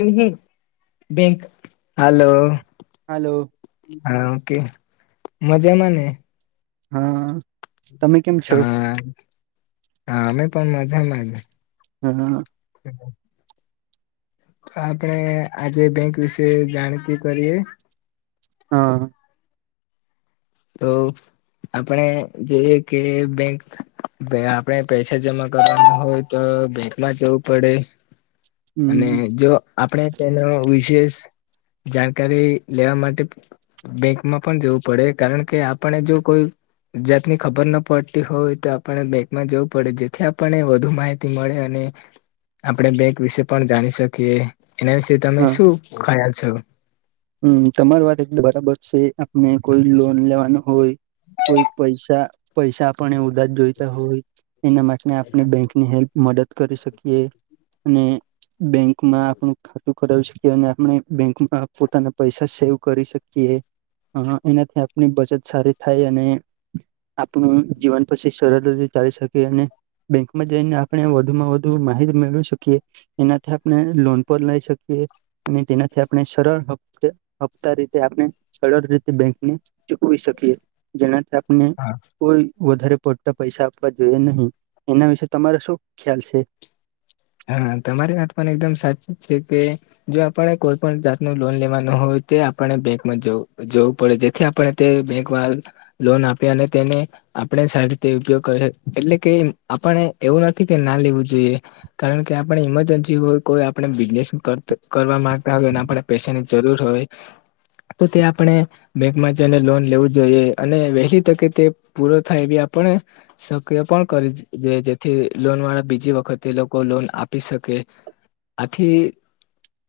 [unintelligible] ક hello. Hello હા okay મજામાંને. હા. તમે કેમ છો? હા હા અમે પણ મજામાં. [inaudible] હ. આપણે આજે બેંક વિશે જાણીતી કરીએ. હા. તો આપણે જોઈએ કે બેંક. આપણેે પૈસા જમા કરવા હોય તો, બેંકમાં જવું પડે. અને હમ જો આપડે. તેનો વિશેષ જાણકારી લેવા માટે. બેંકમાં પણ જવું પડે, કારણ કે આપણે જો કોઈ જાતની ખબર ન પડતી હોય તો, આપણે બેંકમાં જવું પડે, જેથી આપણે વધુ માહિતી મળે, અને આપણે બેંક વિશે પણ જાણી શકીએ, એના વિશે? તમે હા શું ખયાલ છો? હમ, તમાર વાત એ બરાબર છે, આપને કોઈ લોન લેવાનું હોય. કોઈ પૈસા-પૈસા આપણને ઉધા જ જોઈતા હોય. એના માટે આપણે બેંકની હેલ્પ મદદ કરી શકીએ, અને બેંકમાં આપણું ખાતું કરાવું શકીએ, અને આપણે બેંકમાં પોતાના પૈસા સેવ કરી શકીએ. હ, એનાથી આપની બચત સારી થાય, અને આપણું જીવન પછી સરળ રીતે ચાલી શકે, અને બેંકમાં જઈને, આપણે વધુમાં વધુ માહિતી મેળવી શકીએ. એનાથી આપણે લોન પણ લઈ શકીએ, અને તેનાથી આપણે સરળ હપ્તા રીતે આપણે બેંકને ચૂકવી શકીએ. જેના થ આપને હા કોઈ વધારે પડતા પૈસા આપવા જોઈએ નહી, એના વિશે તમારા શું ખ્યાલ છે? હા, તમારી પણ એકદમ સાચી વાત છે. જો આપણે કોઈ પણ જાત ન લોન લેવા ન હોય તો, આપણે બેંકમાં જવું પડે છે. આપણે તે બેંક લોન આપી, અને તેને આપણેે સારી રીતે ઉપયોગ કરે, એટલે કે આપણે એવું નથી કે, ના લેવું જોઈએ. કારણ કે, આપણે ઈમરજન્સી હોય, કોઈ આપણે બિઝનેસ કરવા માંગતા હોયને આપણે. પૈસાની જરૂર હોય તો, તે આપણે બેંકમાં જને લોન લેવું જોઈએ, અને વહેલી તકે તે પૂરો થાય, એ બ આપણે સક્રિય પણ કરી જે, જેથી લોન વાળા બીજી વખતે લોકો કો લોન આપી શકે, આથી.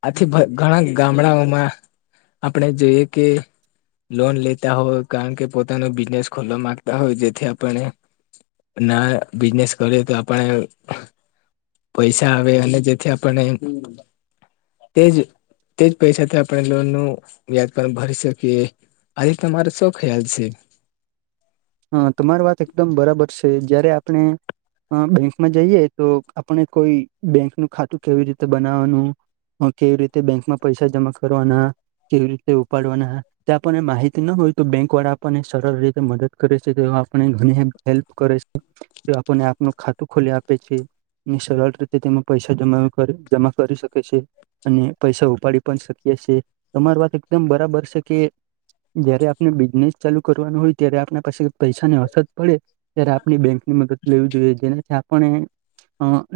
આથી ગામડાઓમાં જોઈએ કે. લોન લેતા હોય, કારણ કે પોતાનો બિઝનેસ ખુલ્લો માંગતા હોય, જેથી આપણે ના બિઝનેસ કરીએ તો, આપણે પૈસા આવે, અને જેથી આપણે તેજ તે જ પૈસાથી આપણે લોન નું યાજ ભરી શકીએ. આજે તમારો શૌ ખ્યાલ છે? હા, તમારી વાત એકદમ બરાબર છે, જયારે આપણે હ, બેંકમાં જઈએ, આપણે કોઈ બેંક નું ખાતું કેવી બનાવાનું. હ, કેવી રીતે બેંકમાં પૈસા જમા કરવાના? કેવી રીતે ઉપાડવાના? તે આપણને માહિતી ના હોય તો, બેંક વાળા આપણને સરળ રીતે મદદ. છે હેલ્પ કરે છે, આપને આપ ખાતું ખોલી આપે છે. ની સરળ રીતે તેમાં પૈસા જમા જમા કરી શકે છે. અને પૈસા ઉપાડી પણ શકીએએ, તમારી વાત એકદમ બરાબર છે કે. જયારે આપણે બિઝનેસ ચાલુ કરવાનું હોય ત્યારે આપણે પછી પૈસાની અસર પડે ત્યારે આપણી બેંક ની મદદ લેવી જોઈએ જેનાથી આપણે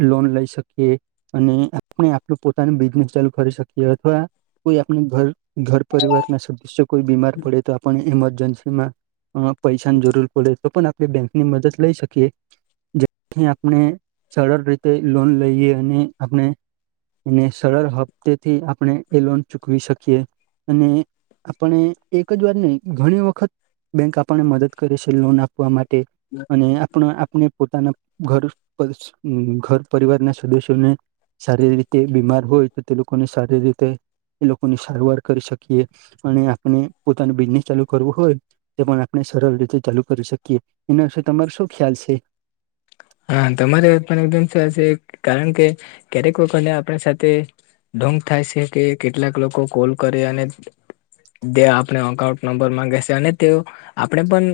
લોન લઈ શકિયે. અને આપણે આપું પોતાનું બિઝનેસ ચાલુ કરી શકીએ અથવા કોઈ આપનું ઘર ઘર પરિવારના સદસ્ય કોઈ બીમાર પડે તો આપણે ઈમરજન્સીમાં એમાં, પૈસાની જરૂર પડે તો પણ આપણે બેંક ની મદદ લઈ શકીએ. જેથી આપણે સરળ રીતે લોન લઈએ અને આપણે ને સરળ હપ્તેથી આપણે એ લોન ચૂકવી શકીએ અને આપણે એક જ વાત નહી ઘણી વખત બેંક આપ પણ મદદ કરે છે લોન આપવા માટે અને આપણે આપણા પોતાના ઘર પરિ-હમ- પરિવારના સદસ્યોને, સારી રીતે બીમાર હોય તો તે લોકોને સારી રીતે એ લોકોની સારવાર કરી શકીએ અને આપણે પોતાનું બિઝનેસ ચાલુ કરવું હોય તે પણ આપણે સરળ રીતે ચાલુ કરી શકીએ એના વિશે તમારો શું ખ્યાલ છે. હા તમારી વાત પણ એકદમ સાચી કારણ ક્યારેક લોકો ને આપણી સાથે ઢોંગ થાય છે કે કેટલાક લોકો કોલ કરે અને જે આપણે અકાઉન્ટ નંબર માંગે છે અને તેઓ આપણે પણ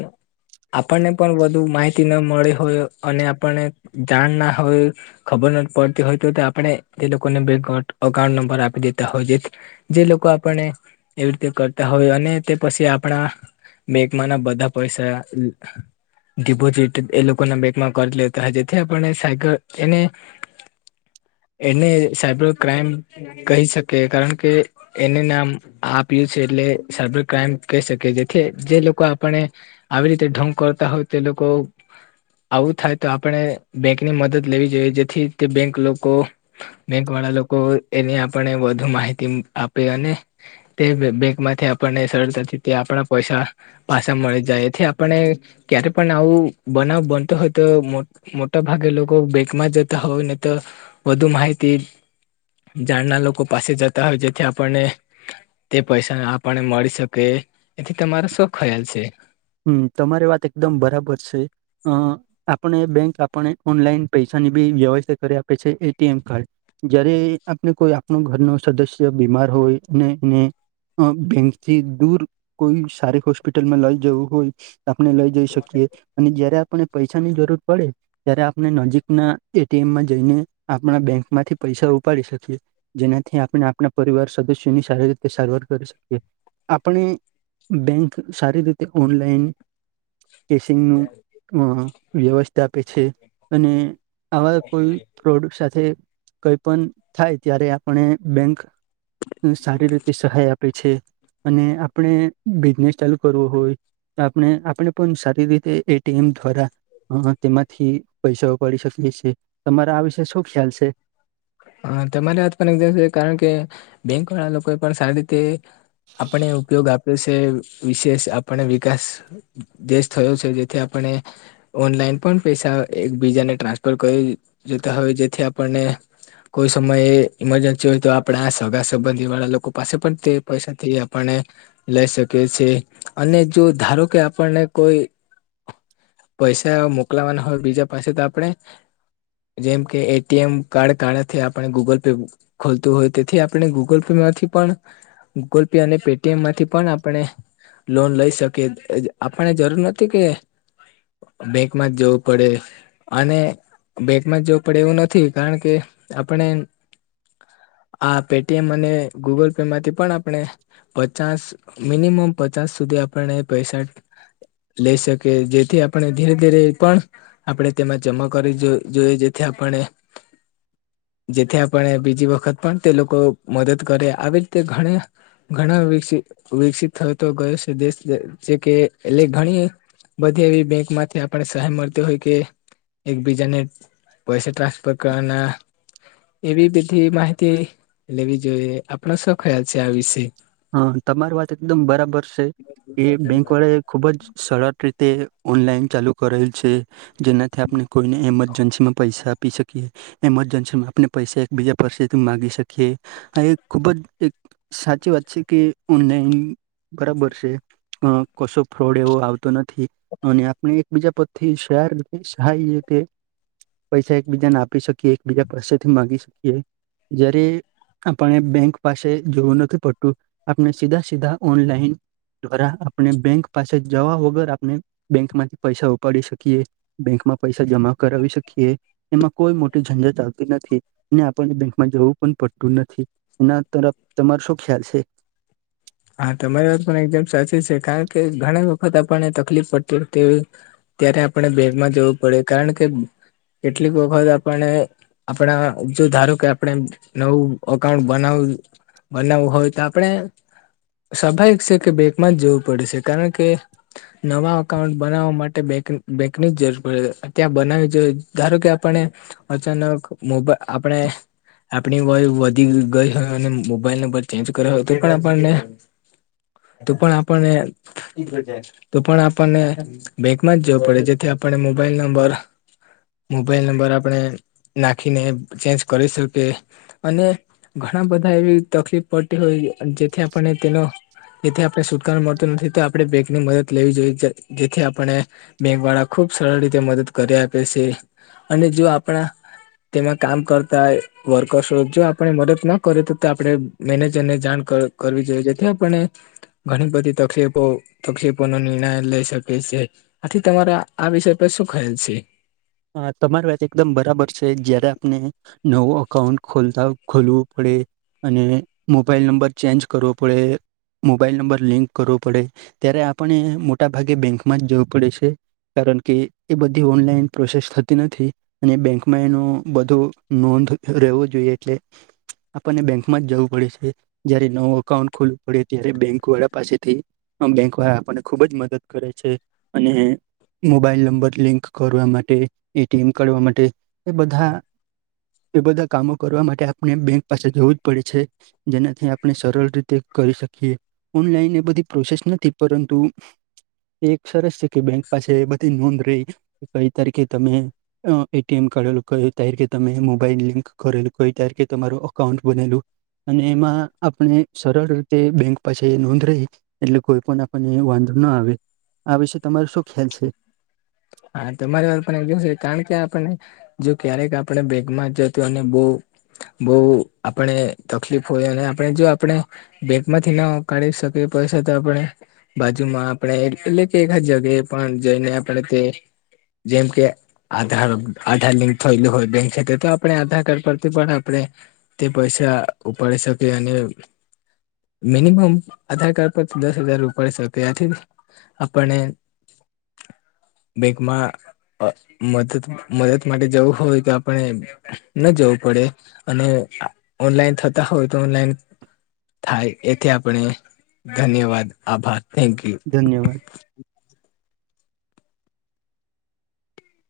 આપણને પણ વધુ માહિતી ના મળે હોય અને આપણને જાણ ના હોય. ખબર નથી પડતી હોય તો આપણે તે લોકોને બેક અકાઉન્ટ નંબર આપી દેતા હોય છે. જે લોકો આપણને એવી રીતે કરતા હોય અને તે પછી આપણા બેંકમાં ના બધાં પૈસા ડિપોઝિટ એ ના બેંકમાં કરી લે આજેથી આપને સાઈકલ એને એને સાયબર ક્રાઈમ કહી શકે કારણ કે એને નામ આપીએ છે એટલે સાયબર ક્રાઈમ કહી શકે એટલે જે લોકો આપણે આવી રીતે ઢોંગ કરતા હોય તે લોકો આવું થાય. તો આપણે બેંક ની મદદ લેવી જોઈએ જેથી તે બેંક લોકો બેંક વાળા લોકો એની આપને વધુ માહિતી આપે અને તે બેંક માંથી આપણને સરળતાથી તે આપણા પૈસા પાછા મળી જાય એથી આપણે ક્યારે પણ આવું બનાવ બનતો હો તો મોટા ભાગે લોકો બેકમાં જતા હોય ને તો વધુ માહિતી ઝાડના લોકો પાસે જતા હોય જેથી આપણને. તે પૈસાને આપણને મળી શકે એથી તમારો શું ખ્યાલ છે? હમ્મ તમારી વાત એકદમ બરાબર છે. અહહ- આપણે બેંક આપને ઓનલાઈન પૈસાની બી વ્યવસ્થા કરી આપે છે એટીએમ કાર્ડ. જયારે આપને કોઈ આપણ ઘરનો સદસ્ય બીમાર હોય અને એને અહ -બેંક થી દૂર કોઈ સારી હોસ્પિટલમાં લઈ જવું. હોય આપણે લઈ જઈ શકીએ અને જયારે આપને પૈસા ની જરૂર પડે. ત્યારે આપણે નજીકના એટીએમમાં જઈને આપણા બેંક માંથી પૈસા ઉપાડી શકીએ. જેનાથી આપણે આપણા પરિવાર સદસ્યોની સારી રીતે સારવાર કરી શકીએ આપણે બેંક સારી રીતે ઓનલાઈન કેશિંગનું અ વ્યવસ્થા આપે છે અને આવા કોઈ પ્રોડક્ટ સાથે કઈ પણ થાય ત્યારે આપણે બેંક સારી રીતે સહાય આપે અને આપણે બિઝનેસ ચાલુ કરવો હોય. તો આપણે આપણે પણ સારી રીતે એટીએમ દ્વારા અમે તેમાંથી પૈસા ઉપાડી શકીએ છીએ તમારા આ વિષ શું ખ્યાલ છે. હ તમારી વાત પણ એક કારણ કે બેંક વાળા લોકો પણ સારી રીતે આપણે ઉપયોગ આપ્યો છે. [unintelligible] વિશેષ આપણે વિકાસ દેશ થયો છે જેથી આપણે ઓનલાઈન પણ પૈસા એકબીજાને ટ્રાન્સફર કરી જોતા હોય જેથી આપણને કોઈ સમયે ઈમરજન્સી હોય તો આપણા સગા સંબંધી વાળા લોકો પાસે પણ તે પૈસાથી આપને લઈ શકે છે અને જો ધારો કે આપણને કોઈ પૈસા મોકલાવાના હોય બીજા પાસે તો આપણે જેમ કે એટીએમ કાડૅ કાડૅથી આપણે ગૂગલ પે ખોલતું હોય તેથી આપણે ગૂગલ પે માંથી પણ ગૂગલ પે અને પેટીએમમાંથી પણ આપણે લોન લઈ શકીએ આપણને જરૂર નથી કે બેંક માં જ જવું પડે અને બેંક માં જ જવું પડે એવું નથી. કારણ કે આપણે આ પેટીએમ અને ગૂગલ પે માંથી પણ આપણે પચાસ મિનિમમ પચાસ સુધી આપણને પૈસા લઈ શકે જેથી આપણે ધીરે ધીરે પણ આપણે તેમાં જમા કરી જોઈ જોઈએ જેથી આપણે જેથી આપણે બીજી વખત પણ તે લોકો મદદ કરે આવી રીતે ઘણા ઘણા વિક વિકસિત થતો ગયો છે દેશ જે જેકે એટલે ઘણી બધી એવી બેંક માંથી આપને સહાય મળતી હોય કે એકબીજાને પૈસા ટ્રાન્સ [unintelligible] એવી બધી માહિતી લેવી જોઈએ આપણો શું ખ્યાલ છે આ વિશે. હા તમારી વાત એકદમ બરાબર છે. એ બેંક વડે ખૂબ જ સરળ રીતે ઓનલાઈન ચાલુ કરેલ છે. જેનાથી આપણે કોઈને ઈમરજન્સીમાં પૈસા આપી શકીએ એમરજન્સીમાં આપણે પૈસા એકબીજા પાસેથી માંગી શકીએ. હ એ ખુબ જ એક સાચી વાત છે કે ઓનલાઈન બરાબર છે. અ કશો ફ્રોડ એવો આવતો નથી. અને આપણે એકબીજા પરથી શેર શાઈ હકે પૈસા એકબીજાને આપી શકીએ એકબીજા પાસેથી માગી શકીએ. જયારે આપને બેંક પાસે જોવું નથી પડતું. તો આપને સીધા સીધા ઓનલાઇન દ્વારા આપણે બેંક પાસે જવા વગર આપણે બેંક માંથી પૈસા ઉપાડી શકીએ. બેંકમાં પૈસા જમા કરાવી શકીએ. એમાં કોઈ મોટી ઝંઝટ આવતી નથી ને આપણને બેંકમાં જવું પણ પડતું નથી. એના તરફ તમારો શું ખ્યાલ છે. હા તમારી વાત પણ એકદમ સાચી છે. કારણ કે ઘણી વખત આપણને તકલીફ પડતી હો તેવી ત્યારે આપણે બેંકમાં જવું પડે કારણ કે કેટલીક વખત આપણે આપણા જો ધારો કે આપણે નવું અકાઉન્ટ બનાવું બનાવવું હોય તો આપણે સ્વાભાવિક છે કે બેકમાં જ જવું પડશે. કારણ કે નવા અકાઉન્ટ બનાવવા માટે બેક બેંકની જ જરૂર પડે ત્યાં બનાવી જોઈ ધારો કે આપણે અચાનક મોબાઈલ આપણે આપણી વય વધી ગઈ હોય અને મોબાઈલ નંબર ચેન્જ કર્યો હોય તો પણ આપણને [inaudible] તો પણ આપણને [unintelligible] તો પણ આપણને બેંકમાં જ, જેથી આપણને મોબાઈલ નંબર મોબાઈલ નંબર આપણે નાખીને, ચેન્જ કરી શકીએ. અને ઘણા બધા એવી તકલીફ પડતી હોય, જેથી પણ તેનો. જેથી આપણે સુૂટકા મળતો નથી, તે આપણેે બેંક ની મદદ લેવી જોઈએ, જેથી આપણે બેંક વાળા ખુબ સરળ રીતે મદદ કરી આપે છે, અને જો આપણા તેમાં કામ કરતા વર્કર્સો, જો આપણે મદદ ના કરે તો, તો આપડે મેનેજર ને જાણ કર. કરવી જોઈએ, જેથી આપને. ઘણી બધી તકલીફો તકલીફો નો નિર્ણય લઈ શકે છે. આથી તમારા આ વિષય પર શું ખ્યાલ છે? હા, તમારી વાત એકદમ બરાબર છે, જયારે આપને નવું અકાઉંન્ટ ખોલતા ખોલવું પડે. અને મોબાઈલ નંબર ચેન્જ કરવો પડે. મોબાઈલ નંબર લિંક કરવો પડે, ત્યારે આપણે મોટા ભાગે બેંકમાં જ જવું પડે છે. કારણ કે, એ બધી ઓનલાઈન પ્રોસેસ થતી નથી, અને બેંકમાં એનો નોંધ રહેવો એટલે. આપણને બેંક માં જવું પડે છે. હ, જયારે નવું અકાઉન્ટ ખોલવું પડે, ત્યારે બેંક વાળા પાસેથી આ બેંક વાળ આપણને ખુબ જ મદદ કરે છે, અને મોબાઈલ નંબર લિંક કરવા માટે, એટીએમ કાઢવા માટે એ બધા એ બધા કામો કરવા માટે, આપણે બેંક પાસે જવું જ પડે છે. જેનાથી આપણે સરળ રીતે કરી શકીએ. ઓનલાઈન એ બધી પ્રોસેસ નથી, પરંતુ એક સરસ છે કે, બેંક પાસે બધી નોંધ રહી, કઈ તારીખ તમે એટીએમ કાઢેલું, ક ત્યારે કે, તમે મોબાઈલ લિંક કરેલું, કહ ત્યારે કે તમારું અકાઉન્ટ બનેલું. અને એમાં આપણે સરળ રીતે બેંક પાસે નોંધ રહી. એટલે આપણને વાંધો ના આવે, આ વિશે તમારો શું ખ્યાલ છે? હા, તમારી વાત પણ એકવ છે, કારણ કે આપને જો ક્યારેક આપણે બેગમાં જ જત અને બહુ બહુ આપણે તકલીફ હોય, અને આપણે જો આપણે બેંક કાઢી શકી પૈસા તો આપણે બાજુમાં આપણે એટલે કે એકા જગ્યાએ પણ જઈને, આપણે તે જેમ કે આધાર આધાર લિંક થયેલું હોય, બેંક ખ તો આપણે આધાર કાર્ડ પરથી પણ આપણે તે પૈસા ઉપાડી શકે અને મિનિમમ આધાર કાર્ડ પરથી દસ હજાર ર ઉપાડ શેકેથી આપણને. બેગમાં. મદ મદદ માટે જવું હોય તો, આપણે ન જવું પડે. અને ઓનલાઈન થતા હોય તો, ઓનલાઈન થાય, એથી આપણે ધન્યવાદ, આભાર, થેન્ક યુ. ધન્યવાદ.